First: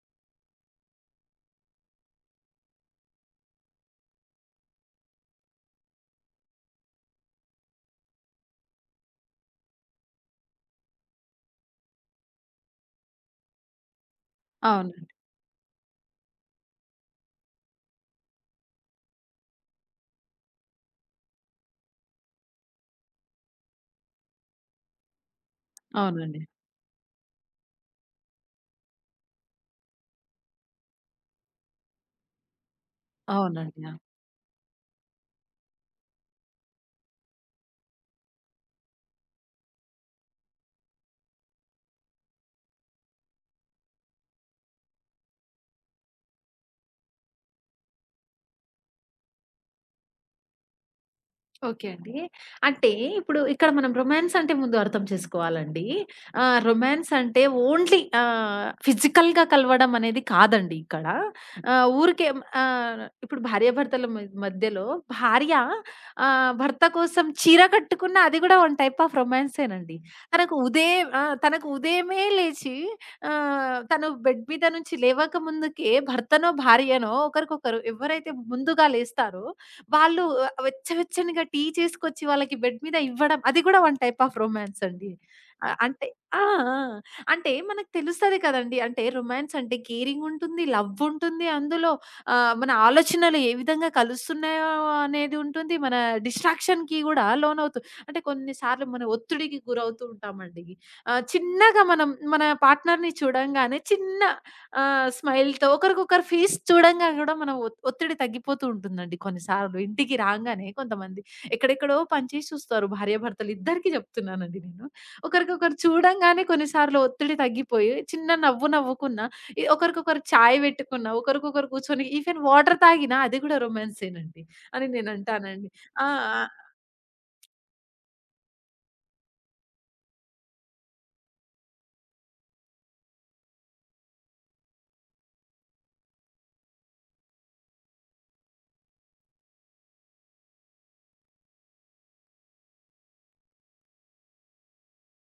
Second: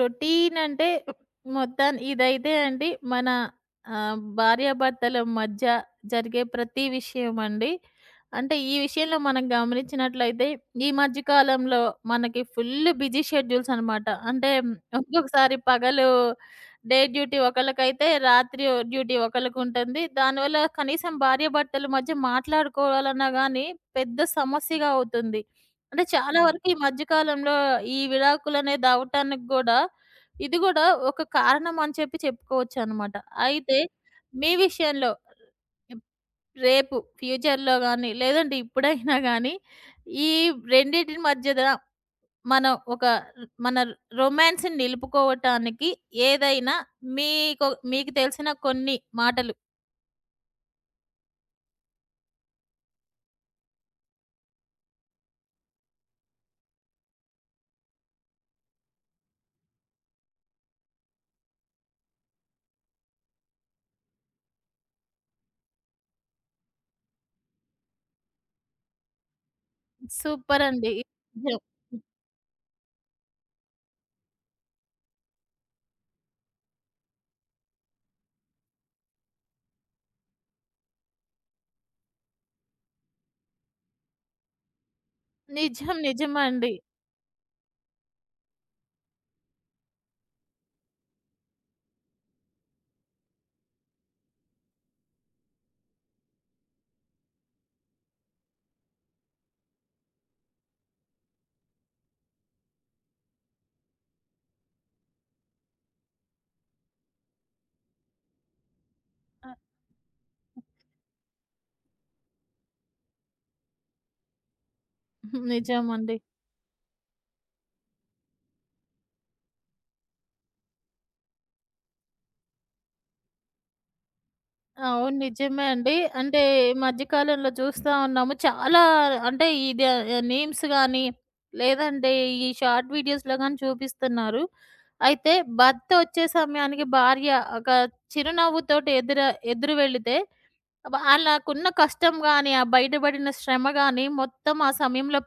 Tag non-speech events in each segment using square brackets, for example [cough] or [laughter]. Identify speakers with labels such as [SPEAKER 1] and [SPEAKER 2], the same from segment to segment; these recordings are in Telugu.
[SPEAKER 1] రొటీన్ అంటే మొత్తాన్ ఇదైతే అండి మన భార్యాభర్తల మధ్య జరిగే ప్రతి విషయం అండి. అంటే ఈ విషయంలో మనం గమనించినట్లయితే ఈ మధ్య కాలంలో మనకి ఫుల్ బిజీ షెడ్యూల్స్ అనమాట. అంటే
[SPEAKER 2] అవును.
[SPEAKER 1] ఒక్కొక్కసారి పగలు డే డ్యూటీ ఒకళ్ళకైతే రాత్రి డ్యూటీ ఒకళ్ళకుంటుంది. దానివల్ల కనీసం భార్యాభర్తల మధ్య మాట్లాడుకోవాలన్నా గాని పెద్ద సమస్యగా అవుతుంది. అంటే చాలా
[SPEAKER 2] అవునండి.
[SPEAKER 1] వరకు ఈ మధ్య కాలంలో ఈ విడాకులనే దావటానికి గూడా, ఇది గూడా ఒక కారణం అని చెప్పి చెప్పుకోవచ్చనమాట.
[SPEAKER 2] అవునండి.
[SPEAKER 1] అయితే
[SPEAKER 2] ఆ!
[SPEAKER 1] మీ విషయంలో ఇప్ రేపు ఫ్యూచర్‌లో గానీ, లేదంటే ఇప్పుడైనా గానీ, ఈ రెండిటిని మధ్యన మనం ఒక మన రొమాన్స్‌ని నిలుపుకోవటానికి ఏదైనా మీకు మీకు తెలిసిన కొన్ని మాటలు.
[SPEAKER 2] ఓకే అండి. అంటే ఇప్పుడు ఇక్కడ మనం రొమాన్స్ అంటే ముందు అర్థం చేసుకోవాలండి. రొమాన్స్ అంటే ఓన్లీ ఫిజికల్‌గా కలవడం అనేది కాదండి ఇక్కడ. ఊరికే ఇప్పుడు భార్యాభర్తల మధ్యలో భార్య భర్త కోసం చీర కట్టుకున్న అది కూడా వన్ టైప్ ఆఫ్ రొమాన్సేనండి. తనకు
[SPEAKER 1] సూపరండి.
[SPEAKER 2] ఉదయం
[SPEAKER 1] నిజం.
[SPEAKER 2] తనకు ఉదయమే లేచి తను బెడ్ మీద నుంచి లేవక ముందుకే భర్తనో, భార్యనో ఒకరికొకరు ఎవరైతే ముందుగా లేస్తారో వాళ్ళు వెచ్చవెచ్చనిగా టీ చేసుకొచ్చి వాళ్ళకి బెడ్ మీద ఇవ్వడం అది కూడా వన్ టైప్ ఆఫ్ రొమాన్స్ అండి. ఆహ్,
[SPEAKER 1] నిజం.
[SPEAKER 2] అంటే ఆ!
[SPEAKER 1] నిజమండి.
[SPEAKER 2] ఆ! అంటే మనకు తెలుస్తది కదండీ. అంటే రొమాన్స్ అంటే కేరింగ్ ఉంటుంది, లవ్ ఉంటుంది అందులో. మన ఆలోచనలు ఏ విధంగా కలుస్తున్నాయో అనేది ఉంటుంది. మన డిస్ట్రాక్షన్‌కి కూడా లోనవుతూ అంటే కొన్ని సార్లు మనం ఒత్తిడికి గురవుతూ ఉంటామండి. చిన్నగా మనం మన పార్ట్నర్‌ని చూడంగానే చిన్న ఆ! స్మైల్‌తో ఒకరికొకరు ఫేస్ చూడంగా గూడా మనం ఒత్తిడి తగ్గిపోతూ ఉంటుందండి
[SPEAKER 1] ఆహ్,
[SPEAKER 2] కొన్నిసార్లు. ఇంటికి రాంగానే కొంతమంది ఎక్కడెక్కడో పని చేసి చూస్తారు భార్యాభర్తలు ఇద్దరికీ చెప్తున్నానండి నేను. ఒకరికొకరు
[SPEAKER 1] నిజమండి.
[SPEAKER 2] చూడంగానే కొన్నిసార్లు ఒత్తిడి తగ్గిపోయి చిన్న నవ్వు నవ్వుకున్నా, ఈ ఒకరికొకరు చాయ్ పెట్టుకున్నా, ఒకరికొకరు కూర్చొని ఈవెన్ వాటర్ తాగినా అది గూడా రొమాన్సేనండి అని
[SPEAKER 1] అవును. నిజమే
[SPEAKER 2] నేనంటానండి.
[SPEAKER 1] అండి.
[SPEAKER 2] ఆ! ఆ!
[SPEAKER 1] అంటే ఈ మధ్య కాలంలో చూస్తా ఉన్నాము. చాలా అంటే ఇది మీమ్స్ గాని, లేదంటే ఈ షార్ట్ వీడియోస్‌లో గాని చూపిస్తున్నారు. అయితే భర్త వచ్చే సమయానికి భార్య ఒక చిరునవ్వుతోటి ఎదురు వెళితే వాళ్ళకున్న కష్టం గాని, ఆ బయటపడిన శ్రమ గాని మొత్తం ఆ సమయంలో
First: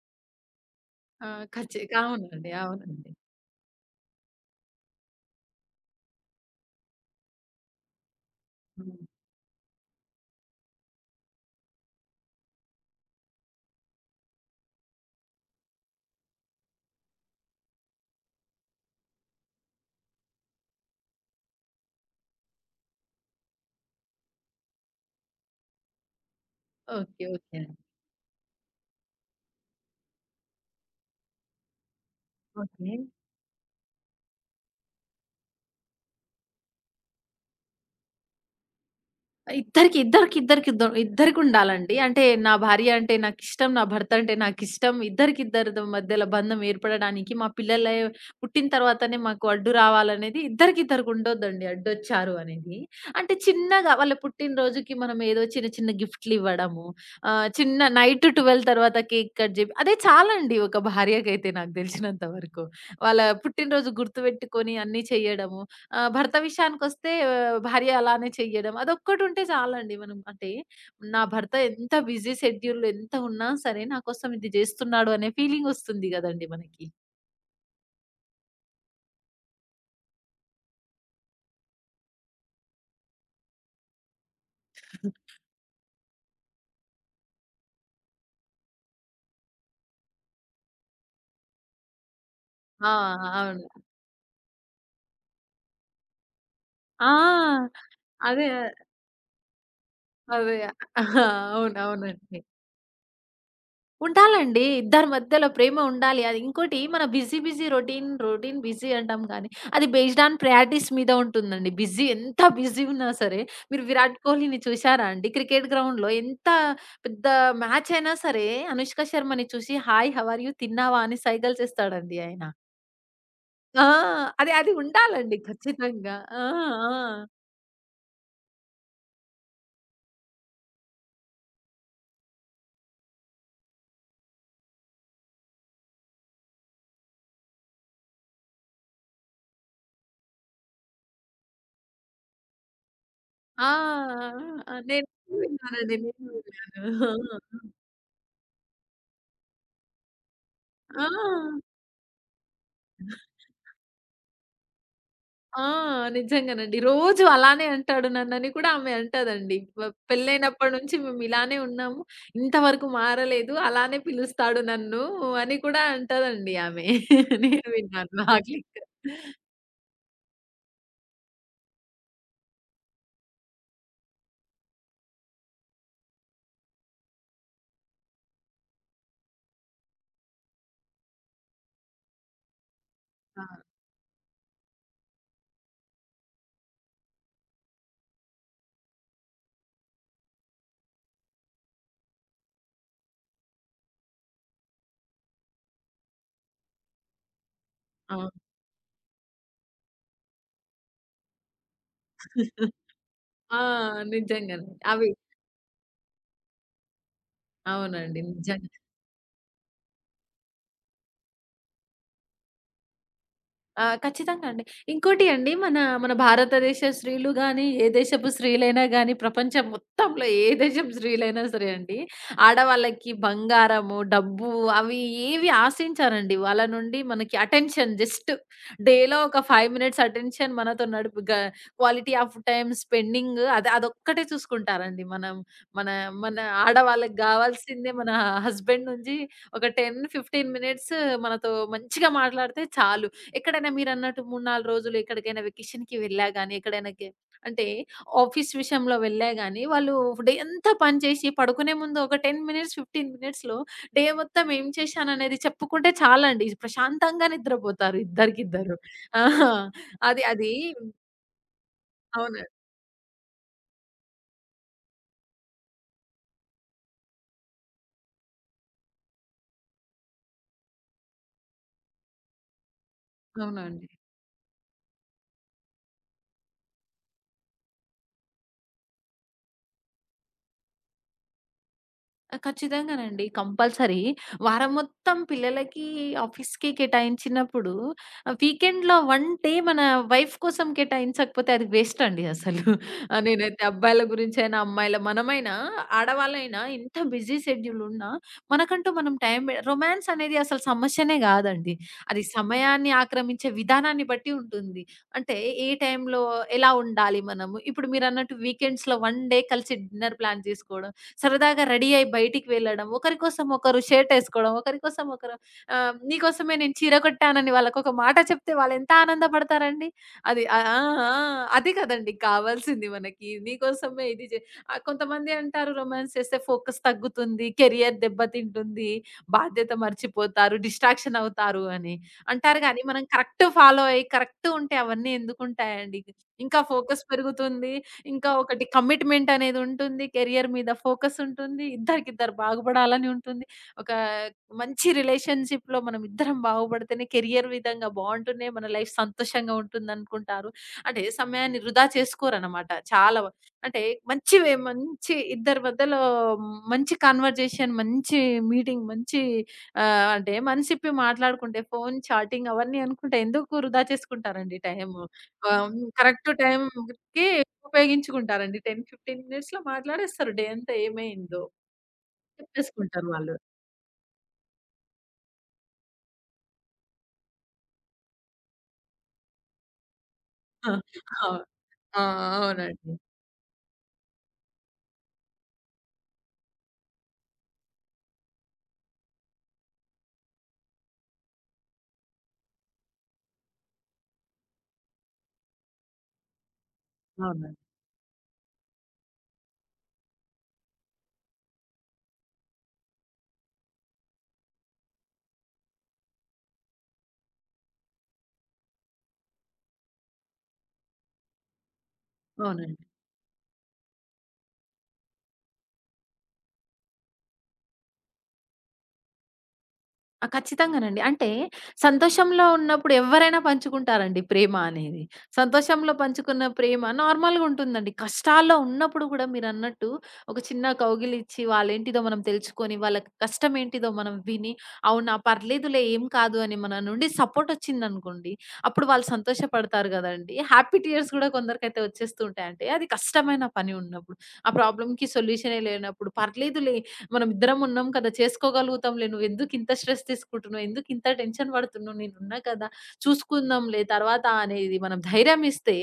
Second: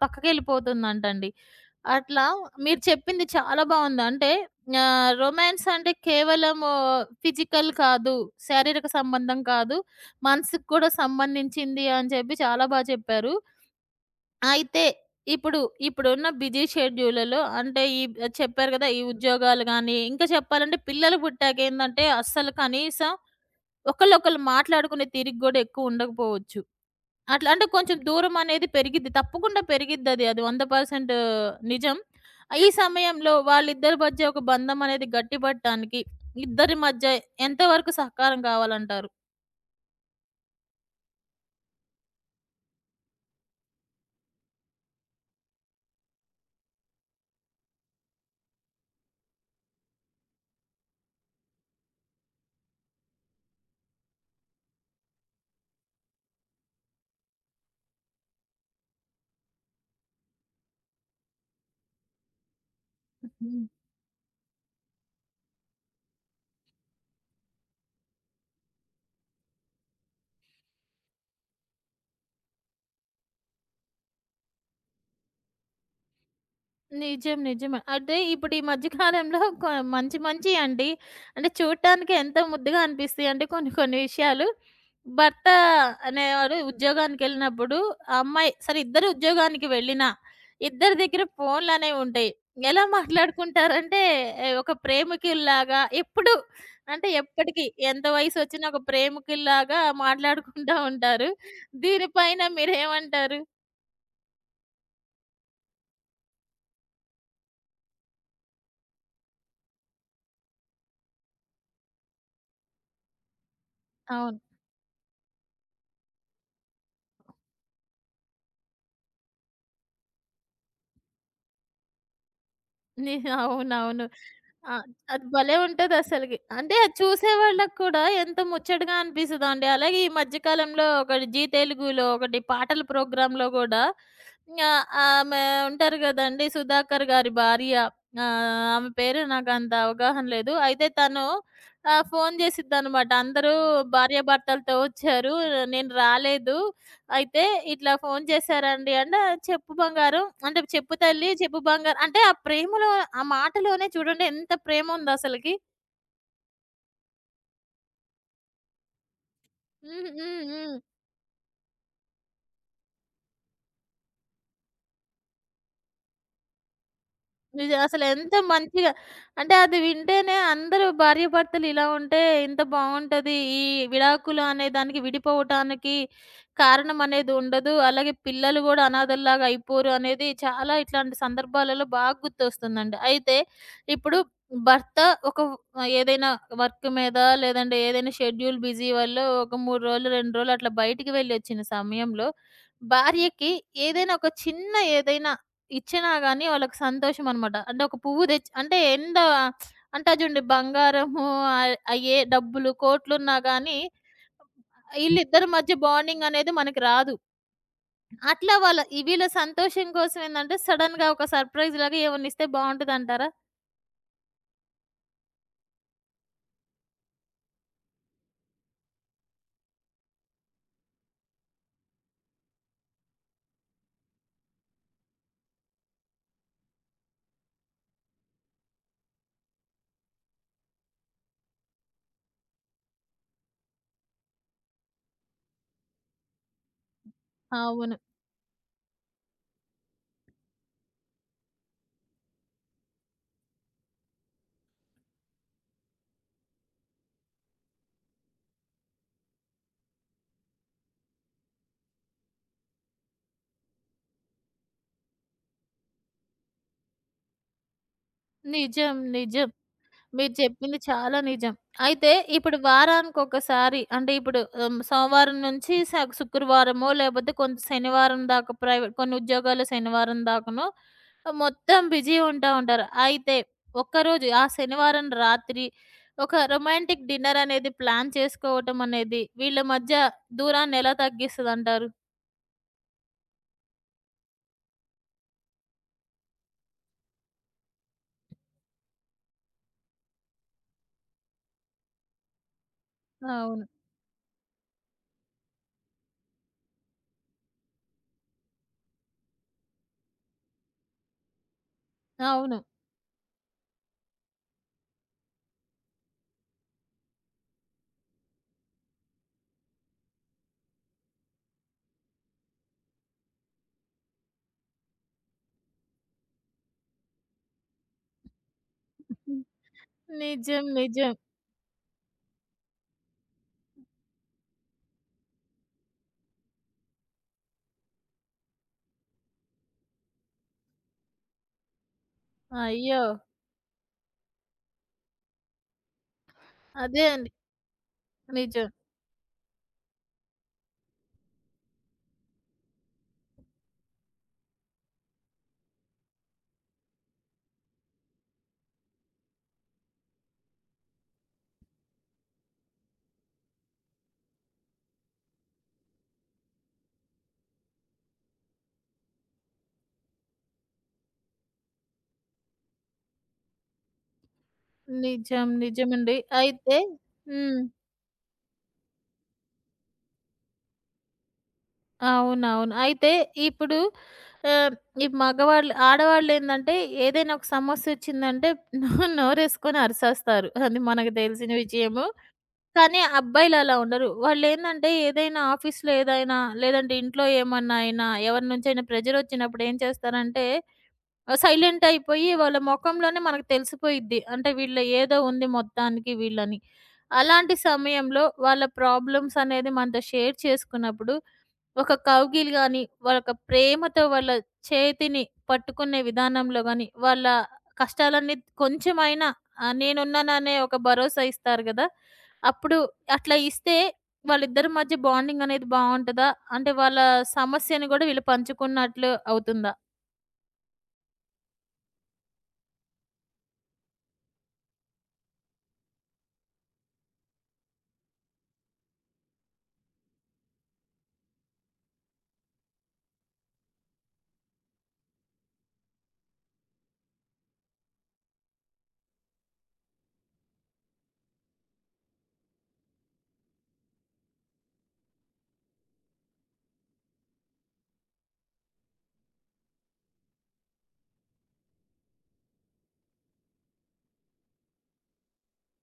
[SPEAKER 2] ఆ!
[SPEAKER 1] పక్కకెళ్ళిపోతుందంటండి.
[SPEAKER 2] ఖచ్చి
[SPEAKER 1] అట్లా
[SPEAKER 2] అవునండి.
[SPEAKER 1] మీరు
[SPEAKER 2] అవునండి.
[SPEAKER 1] చెప్పింది చాలా బావుంది. అంటే రొమాన్స్ అంటే కేవలము ఫిజికల్ కాదు, శారీరక
[SPEAKER 2] హ్మ్.
[SPEAKER 1] సంబంధం కాదు, మనసుకి కూడా సంబంధించింది అని చెప్పి చాలా చెప్పారు. అయితే ఇప్పుడు ఇప్పుడున్న బిజీ షెడ్యూల్‌లలో అంటే ఈ చెప్పారు కదా! ఈ ఉద్యోగాలు గాని, ఇంకా చెప్పాలంటే పిల్లలు పుట్టాకేందంటే అస్సలు కనీసం ఒకళ్ళొకళ్ళు మాట్లాడుకునే తీరిక గూడా ఎక్కువ ఉండకపోవచ్చు.
[SPEAKER 2] ఓకే.
[SPEAKER 1] అట్లా
[SPEAKER 2] ఓకే
[SPEAKER 1] అంటే
[SPEAKER 2] అండి.
[SPEAKER 1] కొంచెం దూరం అనేది పెరిగిద్ది. తప్పకుండా పెరిగిద్దది. అది 100% నిజం. ఈ
[SPEAKER 2] ఓకే.
[SPEAKER 1] సమయంలో వాళ్ళిద్దరి మధ్య ఒక బంధం అనేది గట్టిపడటానికి ఇద్దరి మధ్య ఎంత వరకు సహకారం కావాలంటారు?
[SPEAKER 2] ఇద్దరికి, ఇద్దరికి, ఇద్దరికి ఇద్ద ఇద్దరికుండాలండి. అంటే నా భార్య అంటే నాకిష్టం, నా భర్త అంటే నాకిష్టం. ఇద్దరికిద్దరి మధ్యలో బంధం ఏర్పడడానికి మా పిల్లలు పుట్టిన తర్వాతనే మాకు అడ్డు రావాలనేది ఇద్దరికిద్దరికి ఉండొద్దండి అడ్డొచ్చారు అనేది. అంటే చిన్నగా వాళ్ళ పుట్టినరోజుకి మనం ఏదో చిన్న చిన్న గిఫ్ట్‌లివ్వడము, చిన్న నైట్ 12 తర్వాత కేక్ కట్ జేపి అదే చాలండి ఒక భార్యకైతే నాకు దెలిసినంత వరకు. వాళ్ళ పుట్టినరోజు గుర్తుపెట్టుకొని అన్నీ చేయడము. భర్త విషయానికొస్తే భార్య అలానే చెయ్యడం. అదొక్కటుంటే చాలండి మనం అంటే, నా భర్త ఎంత బిజీ షెడ్యూల్ ఎంత ఉన్నా సరే, నా కోసం ఇది జేస్తున్నాడు అనే ఫీలింగొస్తుంది గదండీ మనకి.
[SPEAKER 1] నిజం. నిజమే. అదే ఇప్పుడు ఈ మధ్య కాలంలో మంచి మంచియండి. అంటే చూడటానికి ఎంతో ముద్దుగా అనిపిస్తాయి. అంటే కొన్ని కొన్ని విషయాలు భర్త అనేవాడు ఉద్యోగానికెళ్ళినప్పుడు అమ్మాయి సరే ఇద్దరు ఉద్యోగానికి వెళ్ళినా, ఇద్దరి దగ్గర ఫోన్‌లనేవి ఉంటాయి. ఎలా
[SPEAKER 2] ఆ! అవును.
[SPEAKER 1] మాట్లాడుకుంటారంటే ఒక ప్రేమికుల్లాగా ఎప్పుడు అంటే ఎప్పటికి
[SPEAKER 2] ఆ!
[SPEAKER 1] ఎంత
[SPEAKER 2] అదే.
[SPEAKER 1] వయసొచ్చినా ఒక ప్రేమికుల్లాగా
[SPEAKER 2] అదే.
[SPEAKER 1] మాట్లాడుకుంటా ఉంటారు.
[SPEAKER 2] అవునవునండి.
[SPEAKER 1] దీనిపైన మీరేమంటారు?
[SPEAKER 2] ఉండాలండి. ఇద్దరి మధ్యలో ప్రేమ ఉండాలి. అది ఇంకోటి మన బిజీ రొటీన్ బిజీ అంటాం కానీ, అది బేస్డ్ ఆన్ ప్రాక్టీస్ మీద ఉంటుందండి. బిజీ ఎంత బిజీ ఉన్నా సరే, మీరు 'విరాట్
[SPEAKER 1] అవును.
[SPEAKER 2] కోహ్లీని' చూసారా అండి? క్రికెట్ గ్రౌండ్‌లో ఎంత పెద్ద మ్యాచ్ అయినా సరే, అనుష్క శర్మని చూసి హాయ్, హౌ ఆర్ యూ తిన్నావా అని సైగలు చేస్తాడండి ఆయన.
[SPEAKER 1] ని
[SPEAKER 2] ఆ!
[SPEAKER 1] అవునవును.
[SPEAKER 2] అది అది
[SPEAKER 1] ఆ! అది
[SPEAKER 2] ఉండాలండి
[SPEAKER 1] భలే
[SPEAKER 2] ఖచ్చితంగా.
[SPEAKER 1] ఉంటదసలకి.
[SPEAKER 2] ఆ!
[SPEAKER 1] అంటే అది చూసేవాళ్ళకి కూడా ఎంత ముచ్చటగా అనిపిస్తదండి. అలాగే ఈ మధ్య కాలంలో ఒకటి జీ తెలుగులో ఒకటి పాటల ప్రోగ్రామ్‌లో గూడా ఆమె ఉంటారు గదండీ! సుధాకర్ గారి భార్య. ఆహ్, ఆమె పేరు నాకంత అవగాహన లేదు. అయితే తను ఫోను జేసిద్దనమాట. అందరూ
[SPEAKER 2] ఆ! ఆ!
[SPEAKER 1] భార్యాభర్తలతో
[SPEAKER 2] ఆ! నేను
[SPEAKER 1] వచ్చారు. నేను
[SPEAKER 2] విన్నానండి. నేను
[SPEAKER 1] రాలేదు.
[SPEAKER 2] విన్నాను.
[SPEAKER 1] అయితే ఇట్లా ఫోను చేశారండి అంటే, చెప్పు బంగారం అంటే చెప్పు
[SPEAKER 2] ఆ! ఆ!
[SPEAKER 1] తల్లి, చెప్పు బంగారం అంటే ఆ ప్రేమలో
[SPEAKER 2] ఆ!
[SPEAKER 1] ఆ మాటలోనే చూడండి ఎంత ప్రేముందసలకి.
[SPEAKER 2] ఆ! నిజంగానండి. రోజు అలానే అంటాడు నన్నని కూడా ఆమె అంటదండి.
[SPEAKER 1] హ్మ్. హ్మ్.
[SPEAKER 2] పెళ్ళైనప్పటి
[SPEAKER 1] హ్మ్.
[SPEAKER 2] నుంచి మేమిలానే ఉన్నాము. ఇంతవరకు మారలేదు. అలానే పిలుస్తాడు నన్ను అని కూడా అంటదండి ఆమె. నేను
[SPEAKER 1] నిజం.
[SPEAKER 2] విన్నాను
[SPEAKER 1] అసలెంత
[SPEAKER 2] నాకింకా.
[SPEAKER 1] మంచిగా అంటే అది వింటేనే అందరూ భార్యాభర్తలు ఇలా ఉంటే ఇంత బావుంటది. ఈ విడాకులు అనే దానికి విడిపోవటానికి కారణం అనేది ఉండదు. అలాగే పిల్లలు గూడా అనాథల్లాగా అయిపోరు అనేది చాలా ఇట్లాంటి సందర్భాలలో బాగా గుర్తొస్తుందండి. అయితే
[SPEAKER 2] ఆ!
[SPEAKER 1] ఇప్పుడు భర్త ఒక ఏదైనా వర్క్ మీద లేదంటే ఏదైనా షెడ్యూల్ బిజీ వల్లో ఒక 3 రోజులు, 2 రోజులు అట్లా బయటికి వెళ్ళొచ్చిన సమయంలో భార్యకి ఏదైనా ఒక చిన్న ఏదైనా ఇచ్చినా గాని వాళ్ళకి సంతోషం అనమాట. అంటే ఒక పువ్వు
[SPEAKER 2] అవును.
[SPEAKER 1] తెచ్చి అంటే ఎంత అంటారు చూడండి బంగారము అయ్యే డబ్బులు కోట్లున్నా
[SPEAKER 2] ఆ!
[SPEAKER 1] గాని
[SPEAKER 2] నిజంగానే. అవి
[SPEAKER 1] ఈళ్ళిద్దరి మధ్య బాండింగ్ అనేది మనకి రాదు.
[SPEAKER 2] అవునండి.
[SPEAKER 1] అట్లా
[SPEAKER 2] నిజంగా.
[SPEAKER 1] వాళ్ళ ఈ వీళ్ళ సంతోషం కోసం ఏందంటే సడెన్‌గా ఒక సర్‌ప్రైజ్ లాగా ఏమన్నా ఇస్తే బావుంటదంటారా?
[SPEAKER 2] ఖచ్చితంగా అండి. ఇంకోటి అండి మన భారతదేశ స్త్రీలు గాని, ఏ దేశపు స్త్రీలైనా గాని, ప్రపంచం మొత్తంలో ఏ దేశపు స్త్రీలైనా సరే అండి, ఆడవాళ్ళకి బంగారము, డబ్బు అవి ఏవి ఆశించరండి. వాళ్ళ నుండి మనకి అటెన్షన్ జస్ట్ డేలో ఒక 5 మినిట్స్ అటెన్షన్ మనతో నడుపు గ క్వాలిటీ ఆఫ్ టైమ్ స్పెండింగ్ అది అదొక్కటే చూసుకుంటారండి. మనం మన, మన ఆడవాళ్ళకి గావాల్సిందే
[SPEAKER 1] అవును.
[SPEAKER 2] మన హస్బెండ్ నుంచి ఒక 10, 15 మినిట్స్ మనతో మంచిగా మాట్లాడితే చాలు. ఎక్కడైనా మీరన్నట్టు 3, 4 రోజులు ఎక్కడికైనా వెకేషన్‌కి వెళ్ళా గాని, ఎక్కడైనాకి అంటే ఆఫీస్ విషయంలో వెళ్ళా గాని, వాళ్ళు డే అంతా పని చేసి పడుకునే ముందు ఒక 10 మినిట్స్, 15 మినిట్స్‌లో డే మొత్తం ఏం చేశాననేది చెప్పుకుంటే చాలండి. ప్రశాంతంగా నిద్రపోతారు ఇద్దరికిద్దరు.
[SPEAKER 1] నిజం.
[SPEAKER 2] ఆ!
[SPEAKER 1] నిజం.
[SPEAKER 2] అది
[SPEAKER 1] మీరు
[SPEAKER 2] అది
[SPEAKER 1] చెప్పింది చాలా నిజం. అయితే
[SPEAKER 2] అవును.
[SPEAKER 1] ఇప్పుడు వారానికొకసారి అంటే ఇప్పుడు సోమవారం నుంచి శుక్రవారమో లేపోతే కొంత శనివారం దాకా ప్రైవేట్ కొన్ని ఉద్యోగాలు శనివారం దాకనో మొత్తం బిజీ ఉంటా ఉంటారు. అయితే
[SPEAKER 2] అవునండి.
[SPEAKER 1] ఒక్కరోజు ఆ శనివారం రాత్రి ఒక రొమాంటిక్ డిన్నర్ అనేది ప్లాన్ చేసుకోవటం అనేది వీళ్ళ మధ్య దూరాన్ని ఎలా తగ్గిస్తదంటారు?
[SPEAKER 2] ఖచ్చితంగానండి. కంపల్సరీ. వారం మొత్తం పిల్లలకి ఆఫీస్‌కి కేటాయించినప్పుడు వీకెండ్‌లో 1 డే మన వైఫ్ కోసం కేటాయించకపోతే అది వేస్ట్ అండి అసలు. నేనైతే
[SPEAKER 1] అవును.
[SPEAKER 2] అబ్బాయిల గురించైనా, అమ్మాయిల మనమైనా, ఆడవాళ్ళైనా ఎంత బిజీ షెడ్యూల్ ఉన్నా మనకంటూ మనం టైం బె రొమాన్స్ అనేది అసలు సమస్యనే గాదండి. అది
[SPEAKER 1] అవును.
[SPEAKER 2] సమయాన్ని ఆక్రమించే విధానాన్ని బట్టి ఉంటుంది. అంటే ఏ టైంలో ఎలా ఉండాలి మనము. ఇప్పుడు మీరన్నట్టు వీకెండ్స్‌లో 1 డే కలిసి డిన్నర్ ప్లాన్ జేసుకోవడం. సరదాగా రెడీ అయ్యి బయటికి వెళ్ళడం, ఒకరి కోసం ఒకరు షర్ట్ ఏసుకోవడం, ఒకరి కోసం ఒకరు నీకోసమే నేను చీర కొట్టానని వాళ్ళకొక మాట చెప్తే వాళ్ళెంత
[SPEAKER 1] [laughs]
[SPEAKER 2] ఆనందపడతారండి. అది ఆ!
[SPEAKER 1] నిజం.
[SPEAKER 2] ఆ!
[SPEAKER 1] నిజం.
[SPEAKER 2] ఆ! అది కదండీ కావాల్సింది మనకి. నీకోసమే ఇది జే కొంతమంది అంటారు రొమాన్స్ చేస్తే ఫోకస్ తగ్గుతుంది, కెరియర్ దెబ్బతింటుంది, బాధ్యత మర్చిపోతారు, డిస్ట్రాక్షన్ అవుతారు అని. అంటారు గానీ మనం
[SPEAKER 1] అయ్యో!
[SPEAKER 2] కరెక్ట్ ఫాలో అయ్యి కరెక్ట్ ఉంటే అవన్నీ ఎందుకుంటాయండి. ఇంకా ఫోకస్
[SPEAKER 1] అదే అండి.
[SPEAKER 2] పెరుగుతుంది. ఇంకా ఒకటి
[SPEAKER 1] నిజం.
[SPEAKER 2] కమిట్మెంట్ అనేది ఉంటుంది. కెరియర్ మీద ఫోకస్ ఉంటుంది. ఇద్దరికిద్దరు బాగుపడాలని ఉంటుంది. ఒక మంచి రిలేషన్‌షిప్‌లో మనం ఇద్దరం బాగుపడితేనే కెరియర్ విధంగా బావుంటూనే మన లైఫ్ సంతోషంగా ఉంటుందనుకుంటారు. అంటే సమయాన్ని వృధా చేసుకోరనమాట చాలా. అంటే మంచి ఇద్దరి మధ్యలో మంచి కన్వర్జేషన్, మంచి మీటింగ్, మంచి అంటే మనసిప్పి మాట్లాడుకుంటే ఫోను, చాటింగ్ అవన్నీ అనుకుంటే ఎందుకు వృధా చేసుకుంటారండి టైము.
[SPEAKER 1] నిజం. నిజమండి.
[SPEAKER 2] కరెక్ట్
[SPEAKER 1] అయితే
[SPEAKER 2] టైంకి
[SPEAKER 1] హ్మ్.
[SPEAKER 2] ఉపయోగించుకుంటారండి. 10, 15 మినిట్స్‌లో మాట్లాడేస్తారు. డే అంతా ఏమైందో
[SPEAKER 1] అవునవును.
[SPEAKER 2] చెప్పేసుకుంటారు
[SPEAKER 1] అయితే
[SPEAKER 2] వాళ్ళు.
[SPEAKER 1] ఇప్పుడు ఆహ్, ఈ మగవాళ్ళు ఆడవాళ్ళేందంటే ఏదైనా ఒక సమస్యొచ్చిందంటే నోరేసుకొని అరిసేస్తారు.
[SPEAKER 2] ఆ!
[SPEAKER 1] అది మనకు
[SPEAKER 2] ఆ!
[SPEAKER 1] తెలిసిన
[SPEAKER 2] ఆ!
[SPEAKER 1] విషయము.
[SPEAKER 2] అవునండి.
[SPEAKER 1] కానీ అబ్బాయిలు అలా ఉండరు. వాళ్ళేందంటే ఏదైనా ఆఫీస్‌లో ఏదైనా లేదంటే ఇంట్లో ఏమన్నా అయినా ఎవరి నుంచైనా ప్రెషరొచ్చినప్పుడు ఏం చేస్తారంటే సైలెంట్ అయిపోయి వాళ్ళ మొఖంలోనే మనకు తెలిసిపోయిద్ది. అంటే వీళ్ళ ఏదో ఉంది మొత్తానికి వీళ్ళని.
[SPEAKER 2] అవునండి.
[SPEAKER 1] అలాంటి సమయంలో వాళ్ళ ప్రాబ్లమ్స్ అనేది మనతో షేర్ చేసుకున్నప్పుడు ఒక కౌగిల్ గాని, వాళ్ళొక ప్రేమతో వాళ్ళ చేతిని పట్టుకునే విధానంలో గాని, వాళ్ళ కష్టాలన్నీ కొంచెమైనా నేనున్నాననే ఒక భరోసా ఇస్తారు గదా! అప్పుడు
[SPEAKER 2] అవునండి.
[SPEAKER 1] అట్లా ఇస్తే వాళ్ళిద్దరి మధ్య బాండింగ్ అనేది బావుంటదా? అంటే వాళ్ళ సమస్యని గూడా వీళ్ళు పంచుకున్నట్లు అవుతుందా?
[SPEAKER 2] ఖచ్చితంగానండి. అంటే సంతోషంలో ఉన్నప్పుడు ఎవ్వరైనా పంచుకుంటారండి ప్రేమ అనేది. సంతోషంలో పంచుకున్న ప్రేమ నార్మల్‌గా ఉంటుందండి. కష్టాల్లో ఉన్నప్పుడు కూడా మీరన్నట్టు ఒక చిన్న కౌగిలిచ్చి వాళ్ళేంటిదో మనం తెలుసుకొని, వాళ్ళ కష్టం ఏంటిదో మనం విని, అవునా పర్లేదులే ఏం కాదు అని మన నుండి సపోర్ట్ వచ్చిందనుకోండి, అప్పుడు వాళ్ళు సంతోషపడతారు గదండీ. హ్యాపీ టీయర్స్ గూడా కొందరికైతే వచ్చేస్తూ ఉంటాయండి. అది కష్టమైన పని ఉన్నప్పుడు, ఆ ప్రాబ్లమ్‌కి సొల్యూషనే లేనప్పుడు పర్లేదులే మనమిద్దరం ఉన్నాం కదా! చేసుకోగలుగుతాంలే. నువ్వెందుకింత స్ట్రెస్ తీసుకుంటున్నావు? ఎందుకింత టెన్షన్ పడుతున్నావు? నేనున్నా కదా! చూసుకుందాంలే తర్వాత అనేది మనం ధైర్యం ఇస్తే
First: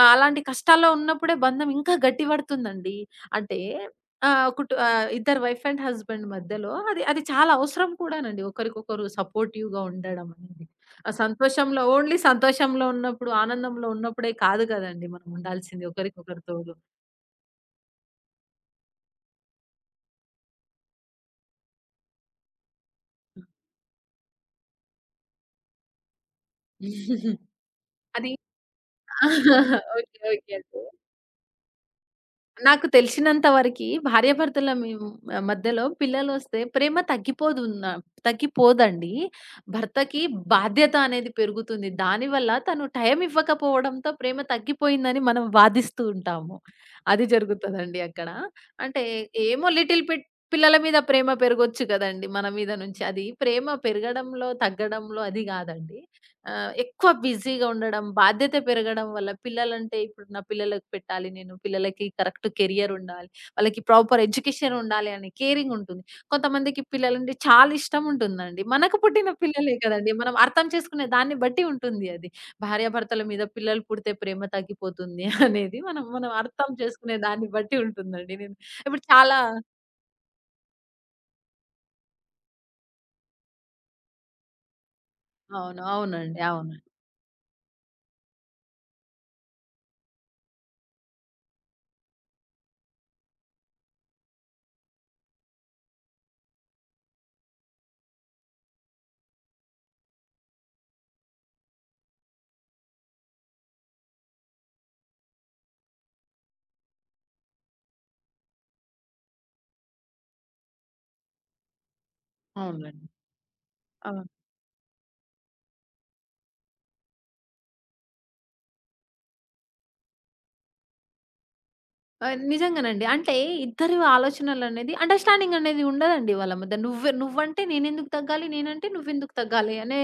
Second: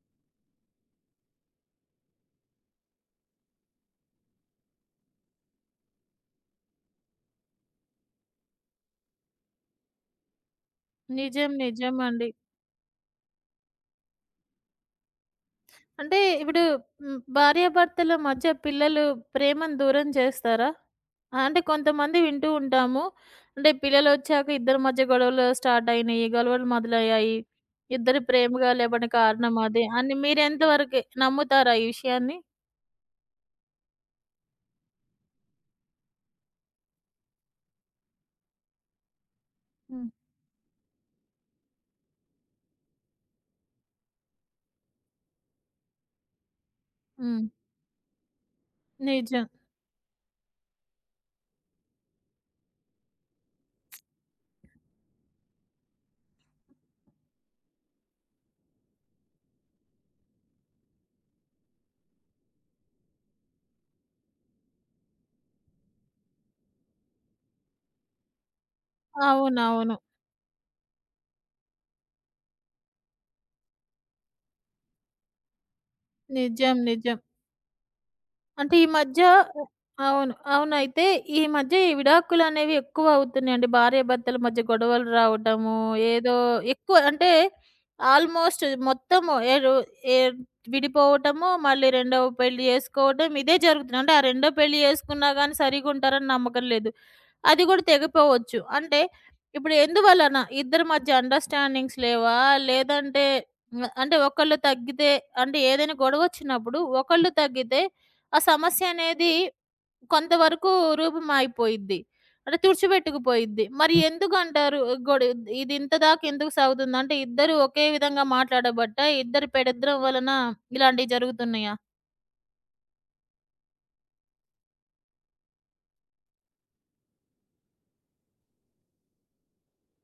[SPEAKER 2] అలాంటి కష్టాల్లో ఉన్నప్పుడే బంధం ఇంకా గట్టి పడుతుందండి. అంటే ఇద్దరు వైఫ్ అండ్ హస్బెండ్ మధ్యలో అది అది చాలా అవసరం కూడానండి. ఒకరికొకరు సపోర్టివ్‌గా ఉండడం అనేది. ఆ
[SPEAKER 1] నిజం.
[SPEAKER 2] సంతోషంలో ఓన్లీ
[SPEAKER 1] నిజమండి.
[SPEAKER 2] సంతోషంలో ఉన్నప్పుడు, ఆనందంలో ఉన్నప్పుడే కాదు కదండీ మనం ఉండాల్సింది
[SPEAKER 1] అంటే
[SPEAKER 2] ఒకరికొకరు
[SPEAKER 1] ఇప్పుడు
[SPEAKER 2] తోడు.
[SPEAKER 1] భార్యాభర్తల మధ్య పిల్లలు ప్రేమను దూరం చేస్తారా? అంటే కొంతమంది వింటూ ఉంటాము. అంటే పిల్లలొచ్చాక ఇద్దరి మధ్య గొడవలు స్టార్ట్ అయినాయి. గొడవలు మొదలయ్యాయి.
[SPEAKER 2] [laughs]
[SPEAKER 1] ఇద్దరు
[SPEAKER 2] అది
[SPEAKER 1] ప్రేమగా లేవని
[SPEAKER 2] [laughs]
[SPEAKER 1] కారణం అదే అని
[SPEAKER 2] ఓకే. ఓకే
[SPEAKER 1] మీరెంత
[SPEAKER 2] అండి.
[SPEAKER 1] వరకి నమ్ముతారా ఈ విషయాన్ని?
[SPEAKER 2] నాకు తెలిసినంత వరకి భార్యాభర్తల మేము మధ్యలో పిల్లలొస్తే ప్రేమ తగ్గిపోదండి.
[SPEAKER 1] హ్మ్.
[SPEAKER 2] భర్తకి బాధ్యత అనేది పెరుగుతుంది. దానివల్ల తను టైం ఇవ్వకపోవడంతో ప్రేమ తగ్గిపోయిందని మనం వాదిస్తూ ఉంటాము. అది
[SPEAKER 1] హ్మ్.
[SPEAKER 2] జరుగుతదండి అక్కడ. అంటే
[SPEAKER 1] నిజం.
[SPEAKER 2] ఏమో లిటిల్ బిట్ పిల్లల మీద ప్రేమ పెరగొచ్చు కదండీ! మన మీద నుంచి. అది ప్రేమ పెరగడంలో, తగ్గడంలో అది గాదండి. ఎక్కువ బిజీగా ఉండడం, బాధ్యత పెరగడం వల్ల పిల్లలంటే ఇప్పుడు నా పిల్లలకు పెట్టాలి నేను, పిల్లలకి కరెక్ట్ కెరియర్ ఉండాలి, వాళ్ళకి ప్రాపర్ ఎడ్యుకేషన్ ఉండాలి అని కేరింగ్ ఉంటుంది. కొంతమందికి పిల్లలంటే చాలా ఇష్టం ఉంటుందండి. మనకు పుట్టిన పిల్లలే
[SPEAKER 1] అవునవును.
[SPEAKER 2] కదండీ! మనం అర్థం చేసుకునే దాన్ని బట్టి ఉంటుంది అది. భార్యాభర్తల మీద పిల్లలు పుడితే ప్రేమ తగ్గిపోతుంది [laughs] అనేది మనం మనం అర్థం
[SPEAKER 1] నిజం.
[SPEAKER 2] చేసుకునే
[SPEAKER 1] నిజం.
[SPEAKER 2] దాన్ని బట్టి ఉంటుందండి. నేను
[SPEAKER 1] అంటే ఈ
[SPEAKER 2] ఇప్పుడు
[SPEAKER 1] మధ్య
[SPEAKER 2] చాలా
[SPEAKER 1] అవును. అవునయితే ఈ మధ్య ఈ విడాకులనేవి ఎక్కువ అవుతున్నాయండి. భార్యాభర్తల మధ్య గొడవలు రావటము,
[SPEAKER 2] అవును.
[SPEAKER 1] ఏదో
[SPEAKER 2] అవునండి. అవును.
[SPEAKER 1] ఎక్కువ అంటే ఆల్‌మోస్ట్ మొత్తము ఏరు ఏ విడిపోవటము, మళ్ళీ రెండవ పెళ్లి చేసుకోవటం ఇదే జరుగుతుంది. అంటే ఆ రెండో పెళ్లి చేసుకున్నా గానీ సరిగుంటారని నమ్మకం లేదు. అది గూడా తెగిపోవచ్చు. అంటే ఇప్పుడు ఎందువలన? ఇద్దరి మధ్య అండర్‌స్టాండింగ్స్ లేవా? లేదంటే అంటే ఒకళ్ళు తగ్గితే అంటే ఏదైనా గొడవొచ్చినప్పుడు ఒకళ్ళు తగ్గితే ఆ సమస్య అనేది కొంతవరకు రూపుమాయిపోయిద్ది. అంటే
[SPEAKER 2] అవునండి.
[SPEAKER 1] తుడిచిపెట్టుకుపోయిద్ది. మరి
[SPEAKER 2] అవును.
[SPEAKER 1] ఎందుకంటారు గొడు ఇది ఇంత దాకా ఎందుకు సాగుతుంది? అంటే ఇద్దరు ఒకే విధంగా మాట్లాడబట్టా? ఇద్దరి పెడద్రం వలన ఇలాంటివి జరుగుతున్నాయా?
[SPEAKER 2] ఆ! నిజంగానండి. అంటే ఇద్దరి ఆలోచనలనేది అండర్‌స్టాండింగ్ అనేది ఉండదండి వాళ్ళ మధ్య. నువ్వే నువ్వంటే నేనెందుకు తగ్గాలి? నేనంటే నువ్వెందుకు తగ్గాలి? అనే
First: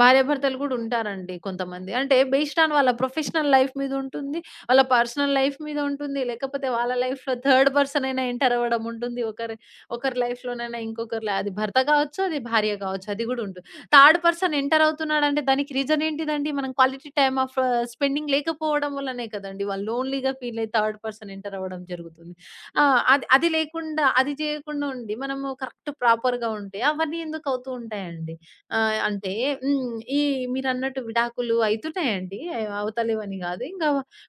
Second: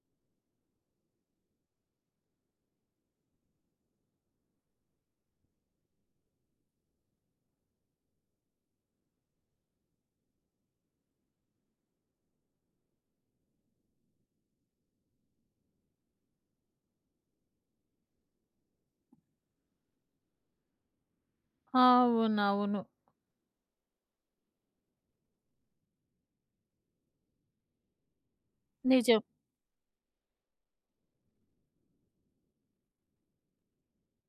[SPEAKER 2] భార్యాభర్తలు గూడా ఉంటారండి కొంతమంది. అంటే బేస్డ్ ఆన్ వాళ్ళ ప్రొఫెషనల్ లైఫ్ మీద ఉంటుంది. వాళ్ళ పర్సనల్ లైఫ్ మీద ఉంటుంది. లేకపోతే వాళ్ళ లైఫ్‌లో థర్డ్ పర్సన్ అయినా ఎంటర్ అవ్వడం ఉంటుంది. ఒకరి ఒకరి లైఫ్‌లోనైనా ఇంకొకరి అది భర్త గావచ్చు, అది భార్య గావచ్చు. అది గూడా ఉంటుంది. థర్డ్ పర్సన్ ఎంటర్ అవుతున్నాడంటే దానికి రీజన్ ఏంటిదండి? మనం క్వాలిటీ టైమ్ ఆఫ్ స్పెండింగ్ లేకపోవడం వల్లనే కదండీ! వాళ్ళు లోన్‌లీ‌గా ఫీల్ అయ్యి థర్డ్ పర్సన్ ఎంటర్ అవ్వడం జరుగుతుంది.
[SPEAKER 1] అవునవును.
[SPEAKER 2] ఆ! అది అది లేకుండా అది చేయకుండా ఉండి మనము కరెక్ట్ ప్రాపర్‌గా ఉంటే అవన్నీ ఎందుకు అవుతూ ఉంటాయండి. ఆహ్,
[SPEAKER 1] నిజం.
[SPEAKER 2] అంటే హ్మ్. ఈ మీరన్నట్టు విడాకులు అయితున్నాయండి. అవుతలేవని గాదు. ఇంకా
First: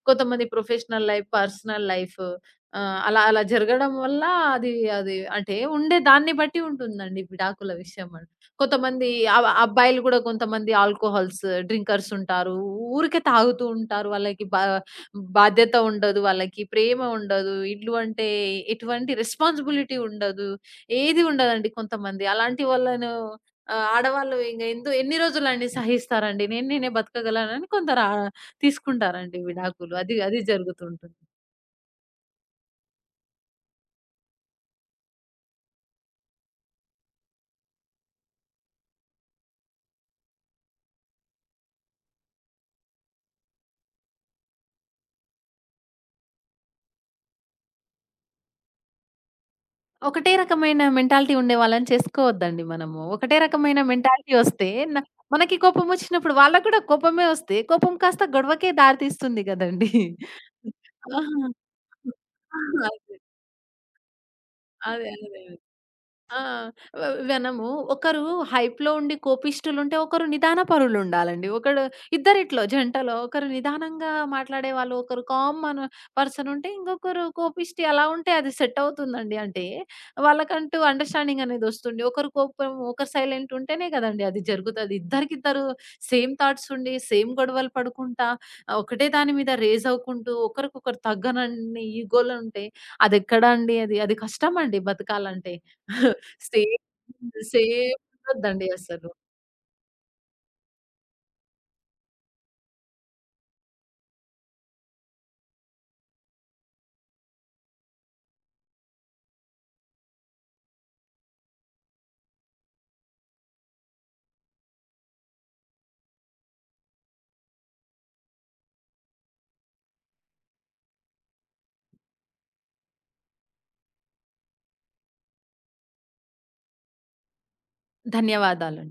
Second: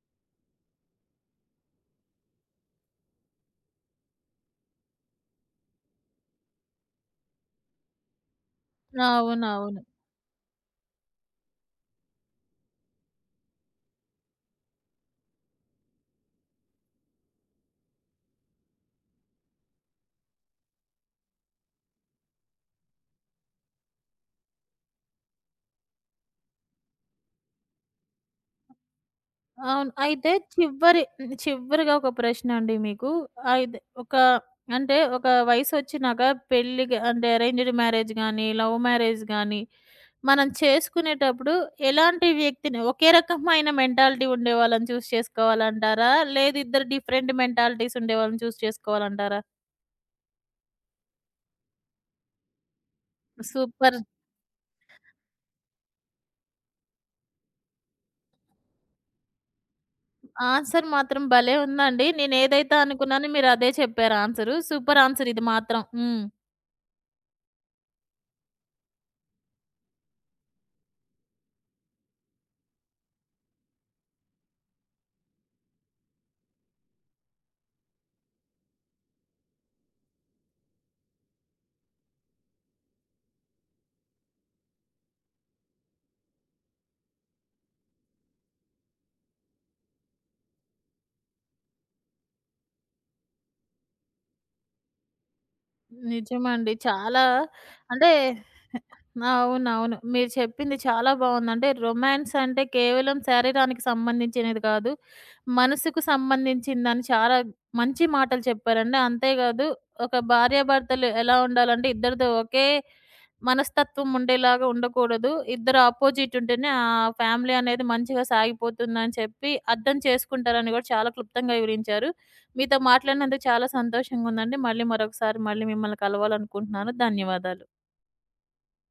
[SPEAKER 2] కొంతమంది ప్రొఫెషనల్ లైఫ్, పర్సనల్ లైఫ్ ఆహ్, అలా అలా జరగడం వల్ల అది అది అంటే ఉండే దాన్ని బట్టి ఉంటుందండి విడాకుల విషయం. కొంతమంది
[SPEAKER 1] అవునవును.
[SPEAKER 2] అబ్బాయిలు గూడా కొంతమంది ఆల్కోహాల్స్ డ్రింకర్స్ ఉంటారు. ఊరికే తాగుతూ ఉంటారు. వాళ్ళకి బాధ్యత ఉండదు. వాళ్ళకి ప్రేమ ఉండదు. ఇల్లు అంటే ఎటువంటి రెస్పాన్సిబిలిటీ ఉండదు. ఏది ఉండదండి కొంతమంది. అలాంటి వాళ్ళను ఆడవాళ్ళు ఇంగ ఎన్ని రోజులండి సహిస్తారండి? నేను నేనే బతకగలనని కొందరు తీసుకుంటారండి
[SPEAKER 1] అవును.
[SPEAKER 2] విడాకులు. అది
[SPEAKER 1] అయితే
[SPEAKER 2] అది జరుగుతూ
[SPEAKER 1] చివరి
[SPEAKER 2] ఉంటుంది.
[SPEAKER 1] చివరిగా ఒక ప్రశ్నండి మీకు. అయితే ఒక అంటే ఒక వయసొచ్చినాక పెళ్ళికి అంటే అరేంజ్డ్ మ్యారేజ్ గాని, లవ్ మ్యారేజ్ గాని మనం చేసుకునేటప్పుడు ఎలాంటి వ్యక్తిని ఒకే రకమైన మెంటాలిటీ ఉండేవాళ్ళని చేసుకోవాలంటారా? లేదు ఇద్దరు డిఫరెంట్ మెంటాలిటీస్ ఉండేవాళ్ళని చేసుకోవాలంటారా?
[SPEAKER 2] ఒకటే రకమైన మెంటాలిటీ ఉండేవాళ్ళని చేసుకోవద్దండి మనము. ఒకటే రకమైన
[SPEAKER 1] సూపర్
[SPEAKER 2] మెంటాలిటీ ఒస్తే న మనకి కోపమొచ్చినప్పుడు వాళ్ళకి గూడా కోపమే ఒస్తే, కోపం కాస్త గొడవకే దారి తీస్తుంది గదండీ.
[SPEAKER 1] ఆన్సర్ మాత్రం
[SPEAKER 2] ఆహా!
[SPEAKER 1] భలే ఉందండి. నేనేదైతే
[SPEAKER 2] అదే.
[SPEAKER 1] అనుకున్నానో మీరు అదే చెప్పారు ఆన్సరు. సూపర్
[SPEAKER 2] అదే. అదే.
[SPEAKER 1] ఆన్సర్ ఇది
[SPEAKER 2] అదే.
[SPEAKER 1] మాత్రం.
[SPEAKER 2] ఆ! వ మనము ఒకరు హైప్‌లో ఉండి కోపిష్ఠులుంటే, ఒకరు నిదాన పరులుండాలండి. ఇద్దరిట్లో జంటలో ఒకరు నిదానంగా మాట్లాడేవాళ్ళు, ఒకరు కామ్ అను పర్సనుంటే, ఇంకొకరు కోపిష్టి అలా ఉంటే అది సెట్టవుతుందండి. అంటే, వాళ్ళకంటూ అండర్‌స్టాండింగ్ అనేదొస్తుంది. ఒకరు కోపం, ఒకరు సైలెంటుంటేనే గదండీ అది జరుగుతది. ఇద్దరికిద్దరు సేమ్ థాట్సుండి, సేమ్ గొడవలు పడుకుంటా, ఒకటే దాని మీద రేజవుకుంటూ, ఒకరికొకరు తగ్గనన్ని ఈగోలుంటే అదెక్కడ అండి అది. అది కష్టమండి బతకాలంటే. [laughs]
[SPEAKER 1] నిజమండి.
[SPEAKER 2] సేమ్
[SPEAKER 1] చాలా
[SPEAKER 2] సేమ్
[SPEAKER 1] అంటే
[SPEAKER 2] ఉండొద్దండి అసలు.
[SPEAKER 1] అవునవును. మీరు చెప్పింది చాలా బావుంది. అంటే రొమాన్స్ అంటే కేవలం శరీరానికి సంబంధించినది కాదు. మనసుకు సంబంధించిందని చాలా మంచి మాటలు చెప్పారండి. అంతేకాదు ఒక భార్యాభర్తలు ఎలా ఉండాలంటే ఇద్దరిది ఒకే మనస్తత్వం ఉండేలాగా ఉండకూడదు. ఇద్దరు అపోజిట్ ఉంటేనే ఆ ఫ్యామిలీ అనేది మంచిగా సాగిపోతుందని చెప్పి అర్థం చేసుకుంటారని గూడా చాలా క్లుప్తంగా వివరించారు. మీతో మాట్లాడినందుకు చాలా సంతోషంగా ఉందండి. మళ్ళీ మరొకసారి మిమ్మల్ని కలవాలనుకుంటున్నాను. ధన్యవాదాలు.
[SPEAKER 2] ధన్యవాదాలు.